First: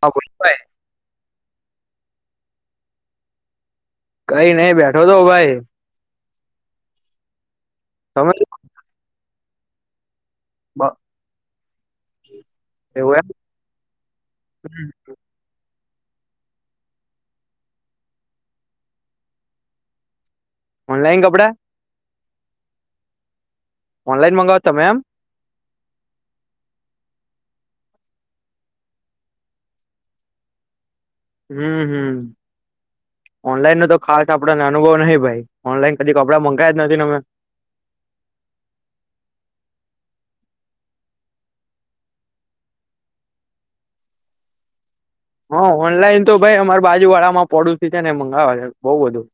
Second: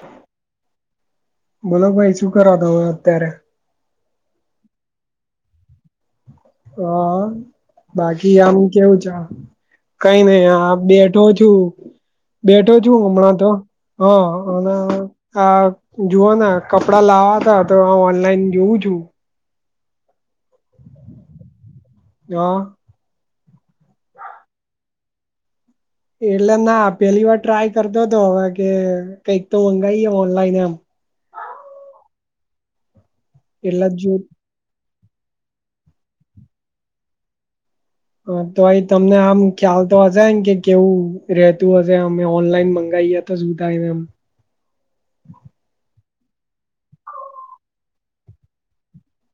હા બોલ. [unintelligible] બોલો ભાઈ શું કરાતા હમે અત્યારે? કઈ નઈ બેઠો તો ભાઈ. હા તમે બાકી આમ કેવું છે? કઈ નહ આ હ બેઠો છું બેઠો છું એવું હમણાં તો હ અને એમ હ જોુઓને કપડા લાવવા ત તો ઓનલાઈન જોઉં છું. ઓનલાઈન કપડા! હા. ઓનલાઈન મંગાવતા એમ. એટલે ના પેલી વાર ટ્રાય કરતોો હતો હવે કે કઈક તો મંગાઈએ એમ ઓનલાઈન એમ. હમ્મ હમ્મ ઓનલાઈન એટલે ન તો જ જો ખાસ આપ આપડાને અનુભવ નહીિ ભાઈ ઓનલાઈન કી કપડા મંગાય જ નથી ને અમે. હા તો આ તમને આમ ખ્યાલ તો હશે ને કે કેવું રેતું હશે અમે ઓનલાઈન મંગાવીએ. ત સૂતા એમ હા ઓનલાઈન તો ભાઈ અમાર બાજુ વાળા માં પડોશી છે ને મંગાવવા છે બઉુ બધું.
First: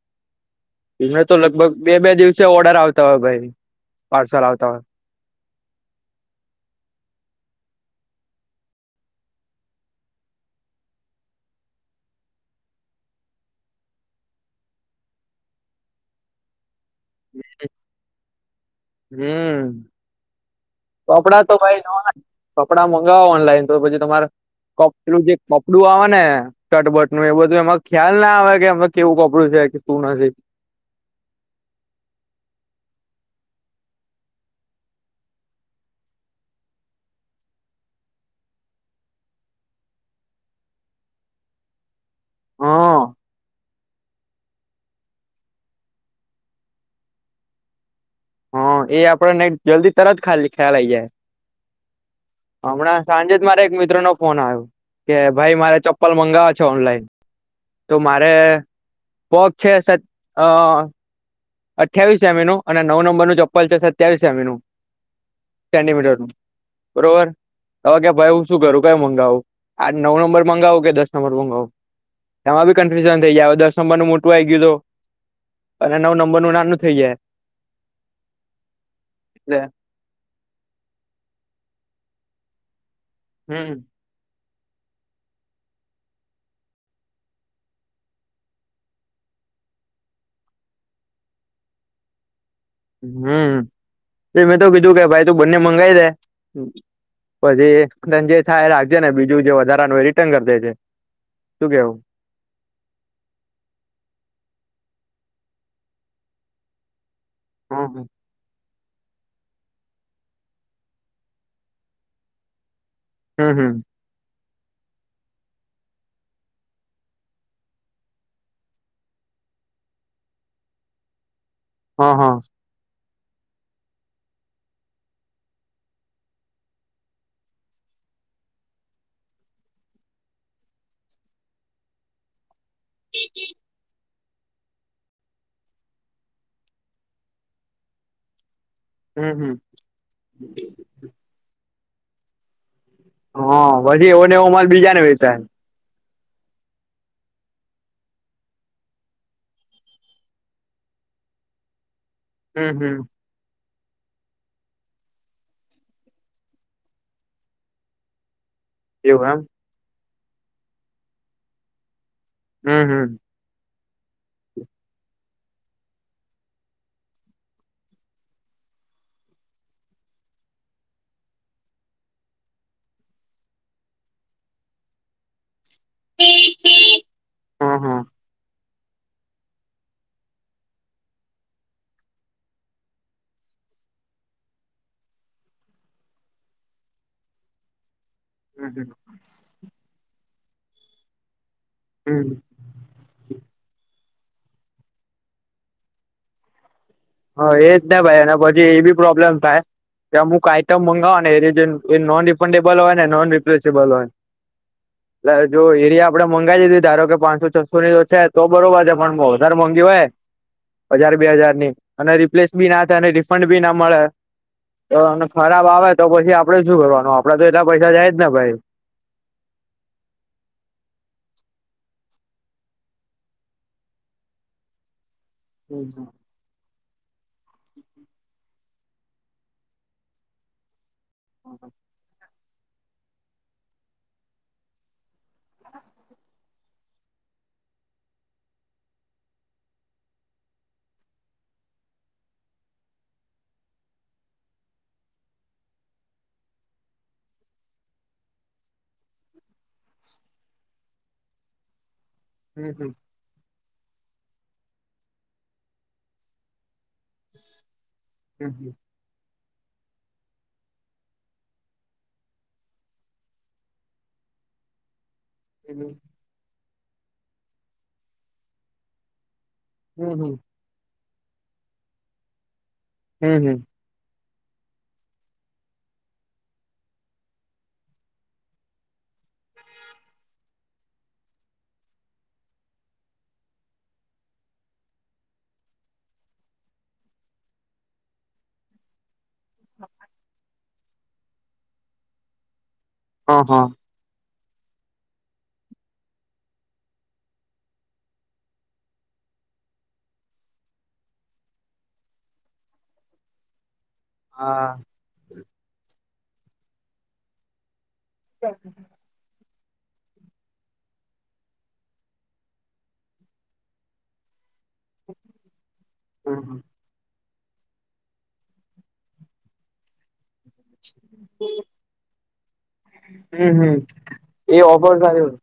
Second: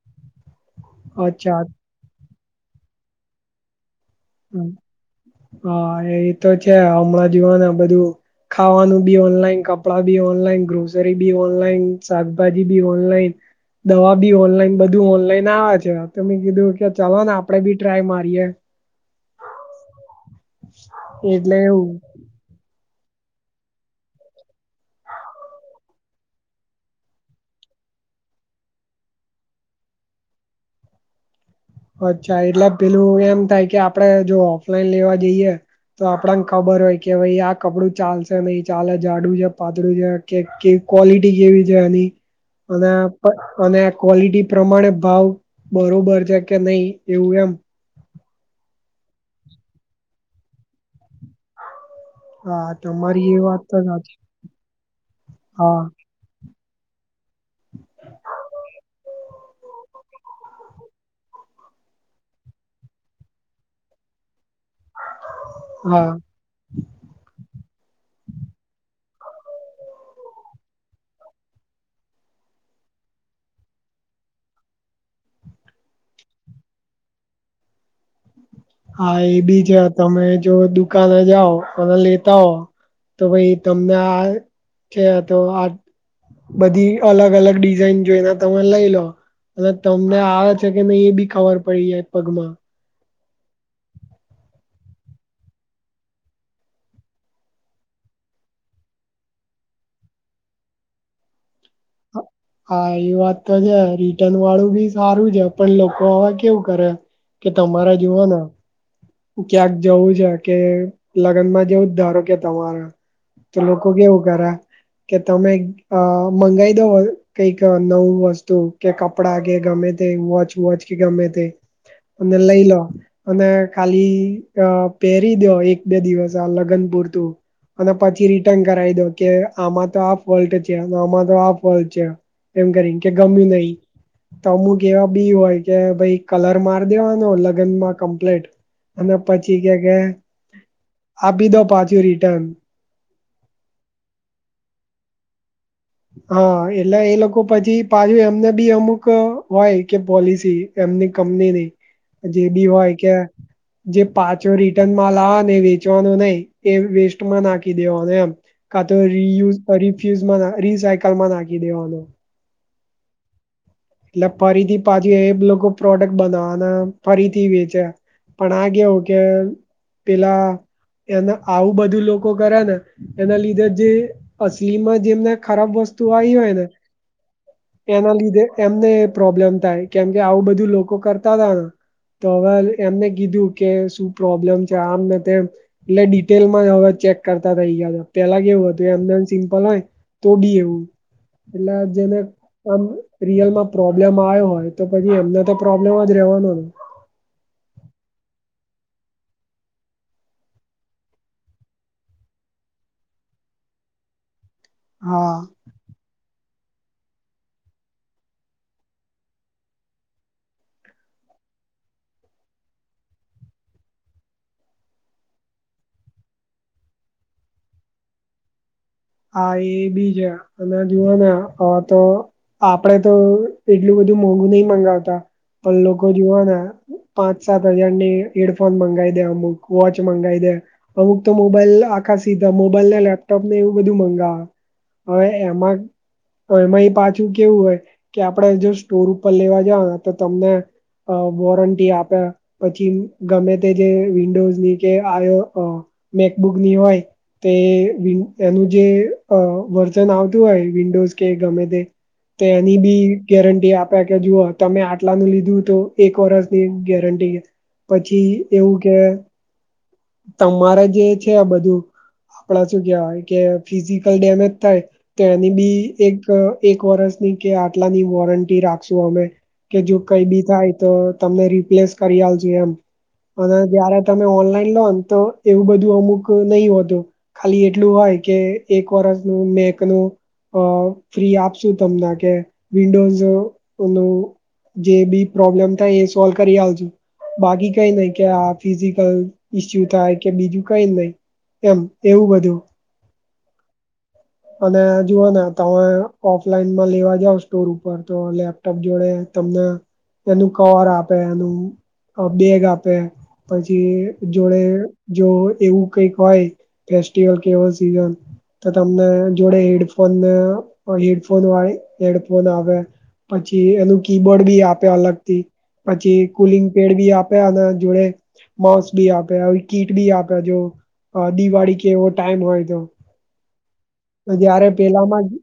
એમે તો અચ્છા લગભગ બે બે દિવસે ઓર્ડર આવતા હોય ભાઈ પાર્સલ આવતા હોય. હા એ તો છે હમણાં જવાને બધું ખાવાનું બી ઓનલાઈન, કપડાં બી ઓનલાઈન, ગ્રોસરી બી ઓનલાઈન, શાકભાજી બી ઓનલાઈન, દવા બી ઓનલાઈન બધું ઓનલાઈન આવે છે. તો મેં કીધું કે ચાલો ને આપડે બી ટ્રાય મારીએ. હમ્મ કપડા તો એટલે ભાઈ એવું નવા કપડા મંગાવો ઓનલાઈન તો પછી તમારે કપલું જે કપડું આવે ને શર્ટ બટનું એ બધું એમાં ખ્યાલ ના આવે કે એમને કેવું કપડું છે કે શું ના છે. અચ્છા એટલે પેલું એમ થાય કે આપડે જો ઓફલાઈન લેવા જઈએ. તો આપણાને ખબર હોય કે ભાઈ આ કપડું ચાલશે નહી ચાલે જાડું છે, પાતળું છે, કે ક્વોલિટી કેવી છે એની અને હા અને ક્વોલિટી પ્રમાણે ભાવ બરોબર છે કે નહી એવું એમ. હા એ આપડ ને જલ્દી તરત ખ્યાલ આવી જાય. હા હમણાં તમારી સાંજે એ જ મારે વાત એક તો મિત્ર નો સાચી ફોન આવ્યો કે ભાઈ મારે હા ચપ્પલ ચપ્પલ મંગાવવા છે ઓનલાઈન તો મારે પગ છે અઠવીસ એમ નું અને નવ નંબર નું ચપ્પલ છે સત્યાવીસ એમઇ નું હા સેન્ટીમીટરનું. બરોબર. હવે કે ભાઈ હું શું કરું કયો મગાવું આ નવ નંબર મગાવું કે દસ નંબર મગાવું. એમાં બી કન્ફ્યુઝન થઈ જાય દસ નંબર નું મોટું આ ગયું હતું અને નવ નંબર બનું નાનું થઈ જાય. હા એ એટલે બી છે તમે જો દુકાને જાઓ અને લેતા હો તો ભાઈ હમ તમને આ કે તો આ બધી અલગ અલગ ડિઝાઇન જોઈને તમે લઈ લો અને તમને આવે છે કે નને એ બી ખબર પડી જાય પગમાં. હમ્મ એ મેં તો કીધું કે ભાઈ તું બંને મંગાઈ દે પછી જે થાય એ રાખજે ને બીજું જે વધારાનું એ રિટર્ન કરી દે જે. તું કેવું? હા. હા એ વાત તો છે રિટર્ન વાળું બી સારું છે. પણ લોકો હવે કેવું કરે કે હા તમારા હા જેવા ક્યાંક જવું છે કે લગ્નમાં જેવું જ ધારો કે તમારે હમ તો હમ લોકો કેવું કરે કે તમે મંગાઈ દો કઈક નવું વસ્તુ કે ક કપડા કે ગમે તે વોચ વોચ કે ગમે તે અને લઈ લો અને ખાલી અ પહેરી દો એક બે દિવસ આ લગન પુરતું. અને પછી રિટર્ન કરાવી દો કે આમા આ ફોલ્ટ છે કે આમા આ ફોલ્ટ છે. એમ કરી કે ગમ્યું તો અમુક એવા બી હોય કે ભાઈ કલર માર દેવાનો લગ્નમાં કપલેટ. અને હમ હમ પછી કે કે આપી દો પાછું રિટર્ન હા એવો ને એવો માલ બીજા ને વેચાય. હા એટલે એ લોકો પછી પાછું એમને બી અમુક હોય કે પોલિસી એમની કમની નહી જે બી હમ હોય હમ કે જે પાછો રિટર્નમાં લાવવા ને વેચવાનો નહી એ વેસ્ટમાં નાખી દેવાનો એમ. કા તો એવું એમ રિયુઝ રીફ્યુઝમાં રીસાયકલમાં નાખી દેવાનો. હમ હમ. એટલે ફરીથી પાછી એ લોકો પ્રોડક્ટ બનાવવાના ફરીથી વેચે. પણ આ કેવું કે પેલા એના આવું બધું લોકો કરેને એના લીધે જે અસલીમાં જેમને ખરાબ વસ્તુ આવી હોય ને હા હા એના લીધેં એમને પ્રોબ્લેમ થાય કેમ કે આવું બધું લોકો કરતા હતા ને તો હવે એમને કીધું કે શું પ્રોબ્લેમ છે આમ ને તેમ એટલે ડિટેલ માં હવે ચેક કરતા થઇ ગયા છે. પેલા કેવું હતું એમનેમ સિમ્પલ હોય તો બી એવું એટલે જેને હમ આમ રિયલમાં પ્રોબ્લેમ હોય તો પછી એમને પ્રોબ્લેમ જ રહેવાનો. હા એજ ને ભાઈ એ પછી એ બી પ્રોબ્લેમ થાય. ત્યાં અમુક આઈટમ મગાવોને એ નોન રીફેટેબલ અને નોન રિલેશેબલ હોય. હા એટલે જો એરિયા આપડે મંગી દીધી ધારો કે પાંચસો છસો ની તો છે તો બરોબર છે પણ વધારે મોંઘી હોય હજાર બે હજારની અને રિપ્લેસ બી ના થાય અને રિફંડ બી ના મળે તો અમને ખરાબ આવે તો પછી આપડે શું કરવાનું [unintelligible] હા એ બી છે અને જુઓ ને હવે તો આપડે તો એટલું બધું મોગું નહીં મગાવતા પણ લોકો જોવોને પાંચ સાત હજારની હેડફોન મંગાવી દે અમુક વોચ મંગાવી દે અમુક તો મોબાઈલ આ આ સીધા મોબાઈલ ને લેપટોપ ને એવું બધું મંગાવ હવે એમ તો એમાં એ પાછું કેવું હોય કે આપડે જો સ્ટોર ઉપર લેવા જ તો તમને અ વોરંટી આપે પછી ગમે તે જે વિન્ડોની કે [unintelligible] તે વિ એનું જે અ વર્ઝન આવતું હોય વિડોઝ કે ગમે તે એનીબી ગેરંટી આપ્યા કે જુઓ તમે આટલાનું લીધું તો એક વર્ષની ગેરનટી પછી એવું કે તમારે જે છે આ બધું આપડા શું કેવાય કે ફિઝિકલ ડેમેજ થાય તો એની બી એક એક વરષની કે આટલા ની વોરંટી રાખશું અમે. કે જો કઈ હમ બી થાય તો તમને રિપ્લેસ કરી આપીશું એમ અને હમ જયારે તમે ઓનલાઈન લો તો એવું બધું અમુંક નહીં હોતું ખાલી [unintelligible] અ ફ્રી આપશું તમને કે વિડોઝનું જે બી પ્રોબ્લેમ થાય એ સોલ કરી આપીશું બાકી કઈ નહીં [unintelligible] ઈસ્યુ થાય કે બીજું કઈ નહી એમ હ હા. અને જુઓ ને તમે ઓફલાઈનમાં લેવા જાવ સ્ટોર ઉપર તો લેપ [unintelligible] જોડે તમને એનું કવર આપે એનું અ બેગ આપે પછી જોડે હા જો એવું કઈક હોય ફેસ્ટિવલ કે એવો સીઝન તો તમને જોડે હેડફોન અ હેડફોન હોય હેડફોન આવે. પછી એનું કીબોર્ડ બી આપે અલગ થી પછી કુલિંગ હમ પેડ ભી આપે અને જોડે માઉસ ભી આપે આવી કીટ ભી આપે જો અ દિવાળી કે એવો ટાઈમ હોય તો હમ્મ હમ્મ. તો જયારે પેલામાં જ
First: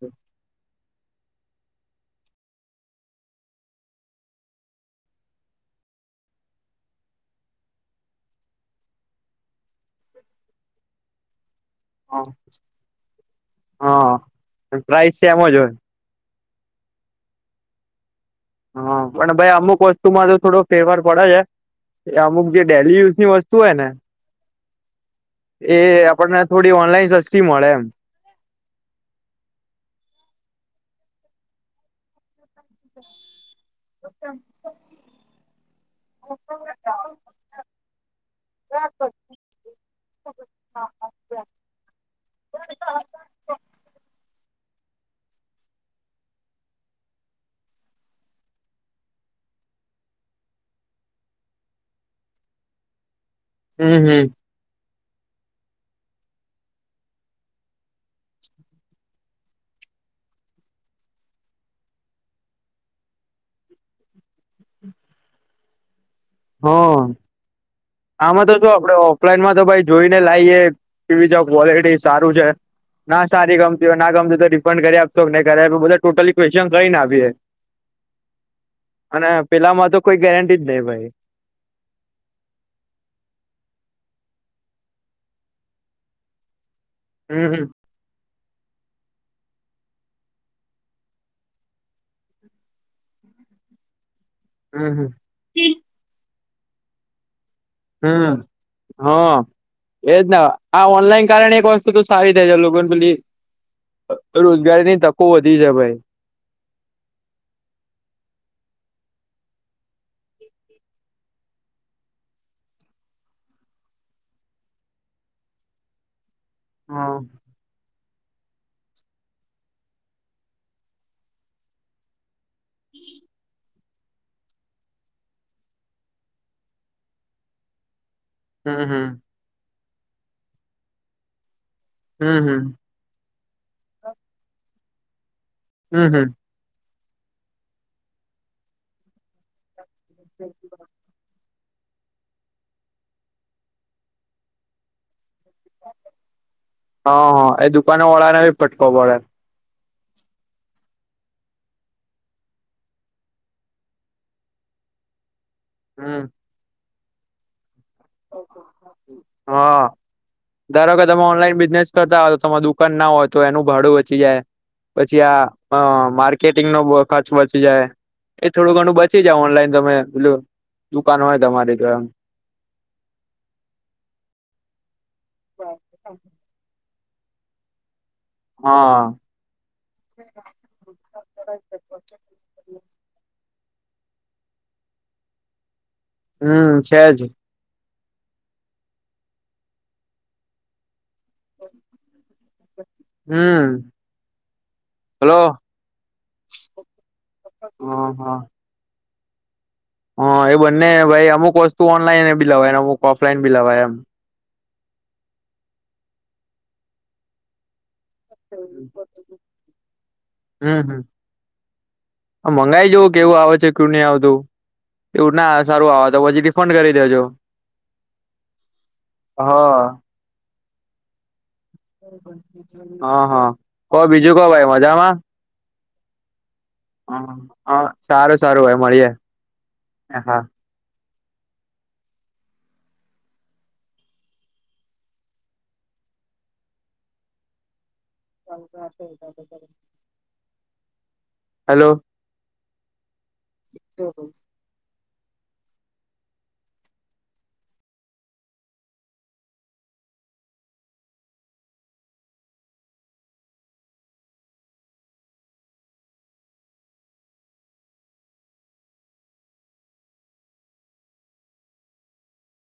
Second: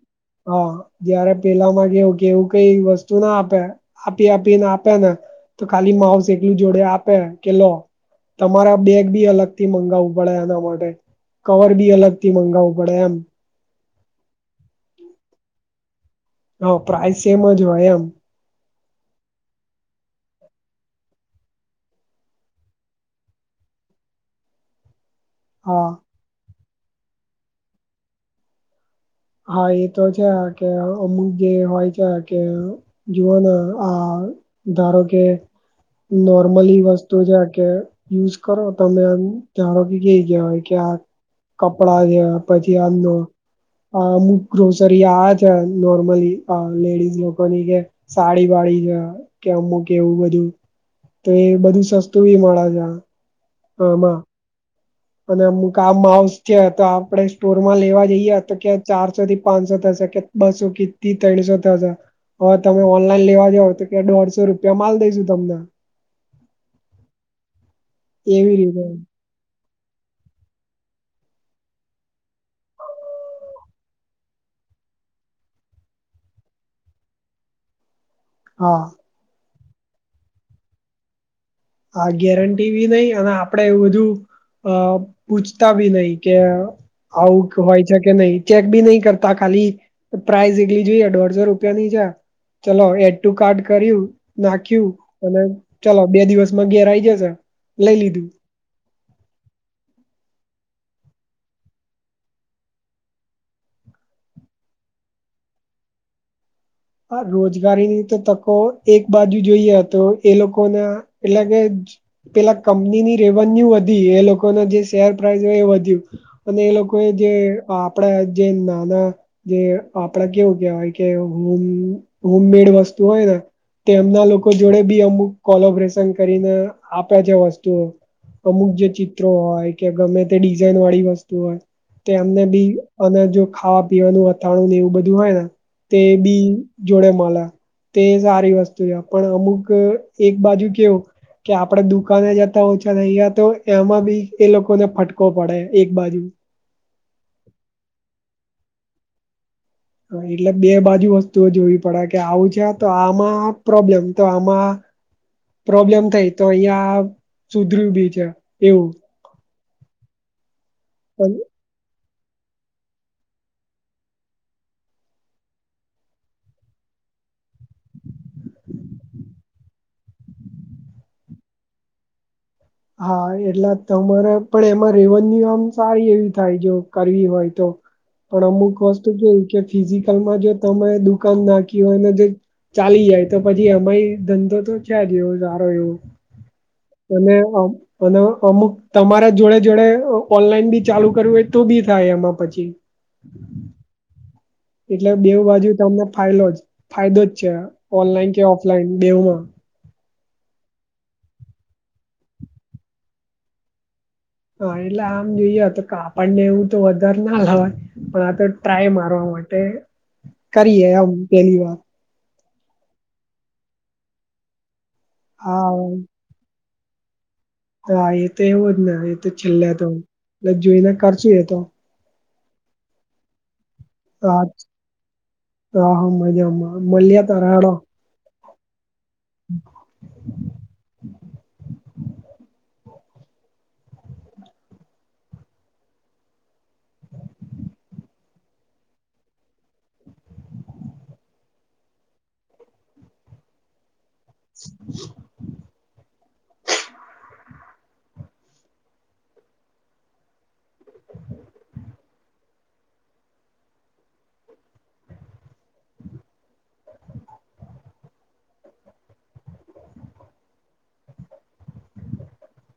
હા જયારે પેલા માં કેવું કેવું કઇ વસ્તુ ના આપે આપી આપીને આપે ને તો ખાલી માઉસ એકલું જોડે આપે કે લો તમારા બેગ બી અલગ થી મગાવવું પડે એના માટે કવર બી અલગ થી મગાવવું પડે એમ હા પ્રાઈઝ સેમ જ હોય હઓ પ્રાઈઝ સેમ જ હોય એમ હા પણ ભાઈ અમુક વસ્તુમાં તો થોડો ફેવર પડે છે એ અમુક જે ડેલી યુઝ ની વસ્તુ હોય ને એ હા આપણને થોડી ઓનલાઈન સસ્તી મળે એમ હા એ તો છે આ કે અમુક જે હોય છે કે જુઓના ઊત્તમ ધારો કે નોર્મલી વસ્તુ છે કે યુઝ કરો તમે આમ ધારો કે કેય ગયા હોય કે આ કપડા જે પછી આમનું અ અમુક ગ્રોસરી આવે છે નોર્મલી અ લેડીઝ લોકોની કે સાડી વાળી જ કે અમુક એવું બધું તો એ બધું સસ્તું બી મળે જા હું હું અને અમુક આ માઉસ છે તો આપડે સ્ટોરમાં લેવા જઈએ તો કે ચારસો થી પાંચસો થશે કે બસો કિતી તણસો થશે હવે તમે ઓનલાઈન લેવા જાવ તો કે દોઢસો રૂપિયા માલ દઈશુ તમને. હમ્મ આમાં તો એવી જો રીતે આપડે ઓ ઓફલાઈનમાં તો ભાઈ જોઈ ને લાઈએ કેવી જ ક્વોલિટી સારું છે. ના સારી ગમતી હોય ના ગમતી હોય તો રિફંડ કરી આપશો નય કરી આપો બધા ટોટલી ક્વેશ્ચન લઈને આપીએ હા અને પેલા માં તો કોઈ ગેરંટી જ નઈ ભાઈ આ ગેરંટી બી નઈ અને આપડે એવુ બધું અ પૂછતા બી નઈ કે હમ આવું હોય છે કે નહી ચેક બી નહી કરતા ખાલી પ્રાઇઝ એકલી જોઈએ દોઢસો રૂપિયા ની છે ચલો એડ ટુ કાર્ટ કર્યું નાખ્યું હમ અને ચલો બે દિવસમાં ઘેર આઇ જશે લઈ લીધું હમ્મ. હા એજ ને આ ઓનલાઈન કારણે એક વસ્તુ તો સારી થઈ જ લોકોને પેલી રોજગારીની તકો વધી છે ભાઈ હ રોજગારીની તો તકો એક બાજુ જોઈએ તો એ લોકોને એટલે કે જ પેલા કંપનીની રેવન્યુ વધી એ લોકોના જે શેર પ્રાઈઝ હોય એ વધ્યું અને એ લોકો એ હા જે આપડે જે નાના જે આપડા કેવું કેહેવાય કે હોમ હોમ મેડ વસ્તુ હોય ન તેમના લોકો જોડે બી અમુક કોલોબરેશન કરીને આપે છે વસ્તુઓ અમુક હમ જે હમ ચિત્રો હોય કે ગમે તે ડિઝાઇન વાળી વસ્તુ હોય તે હમ એમને બી હમ અને જો ખાવા પીવાનું અથાણું ને એવું બધું હોય ને તે હમ હમ બી જોડે મલ તે સારી વસ્તુ છે પણ અમુક એક બાજુ કેવું કે આપડે દુકાને જતા ઓછા નહીયા તો એમાં બી એ લોકોને ફટકો પડે એક બાજુ હ હા એ દુકાન વાળા ને ભી ફટકો પડે એટલે બે બાજુ વસ્તુઓ જોવી પડે કે આવું છે તો આમાં પ્રોબ્લેમ તો આમાં પ્રોબ્લેમ હમ થાય તો અહિયાં સુધર્યું બી છે એવું હા ધારો કે તમે પણ ઓનલાઈન બિઝનેસ કરતા હોય તો તમાર દુકાન ના હોય તો એનું ભાડું બચી જાય પછી આ માર્કેટિંગ નો ખર્ચ બચી જાય એ થોડું ઘણું બચી જ ઓનલાઈન તમે બલું દુકાન હોય તમારી તો એમ હા એટલા તમારે પણ એમાં રેવન્યુ આમ સારી એવી થાય જો કરવી હોય તો પણ અમુક હા વસ્તુ જોય કે ફિઝિકલમાં જો તમે દુકાન નાખી હોયને જે ચાલી જાય તો પછી અમારી ધંધો તો છે જ એવો સારો એવો હમ છે જ તમે અને અમુક તમારા જોડે જોડે ઓનલાઈન બી ચાલુ કરવું હોય તો બી થાય એમાં પછી હમ એટલે બેવ હલો બાજુ તમને ફાયલો જ ફાયદો જ છે હા ઓનલાઈન હા કે ઓફલાઈન બેવમાં હા એ બંને ભાઈ અમુક વસ્તુ ઓનલાઈન બી લવાય અમુક ઓફલાઈન બી લવાય એમ હા એટલે આમ જોઈએ તો કેા આપણને એવું તો વધારે ના લવાય પણ આ તો ટ્રાય મારવા માટે કરીએ આવું પેલી વાર મંગાઈ જવ કેવું આવે છે કેું નહી આવતું એવું ના હા સારું આવ તો પછી ફડ કરી દેજો હા એ તો એવો જ ને એ તો હ છેલ્લે તો એટલે જોઈને કરશું એ તો હા હા ક બીજું ક ભાઈ મજામાં તોાહમ મજામાં હ મળ્યા તા હેડો હ સારું સારું હોય મળીએે હા ચાલ હલો. [inaudible] હ [unintelligible]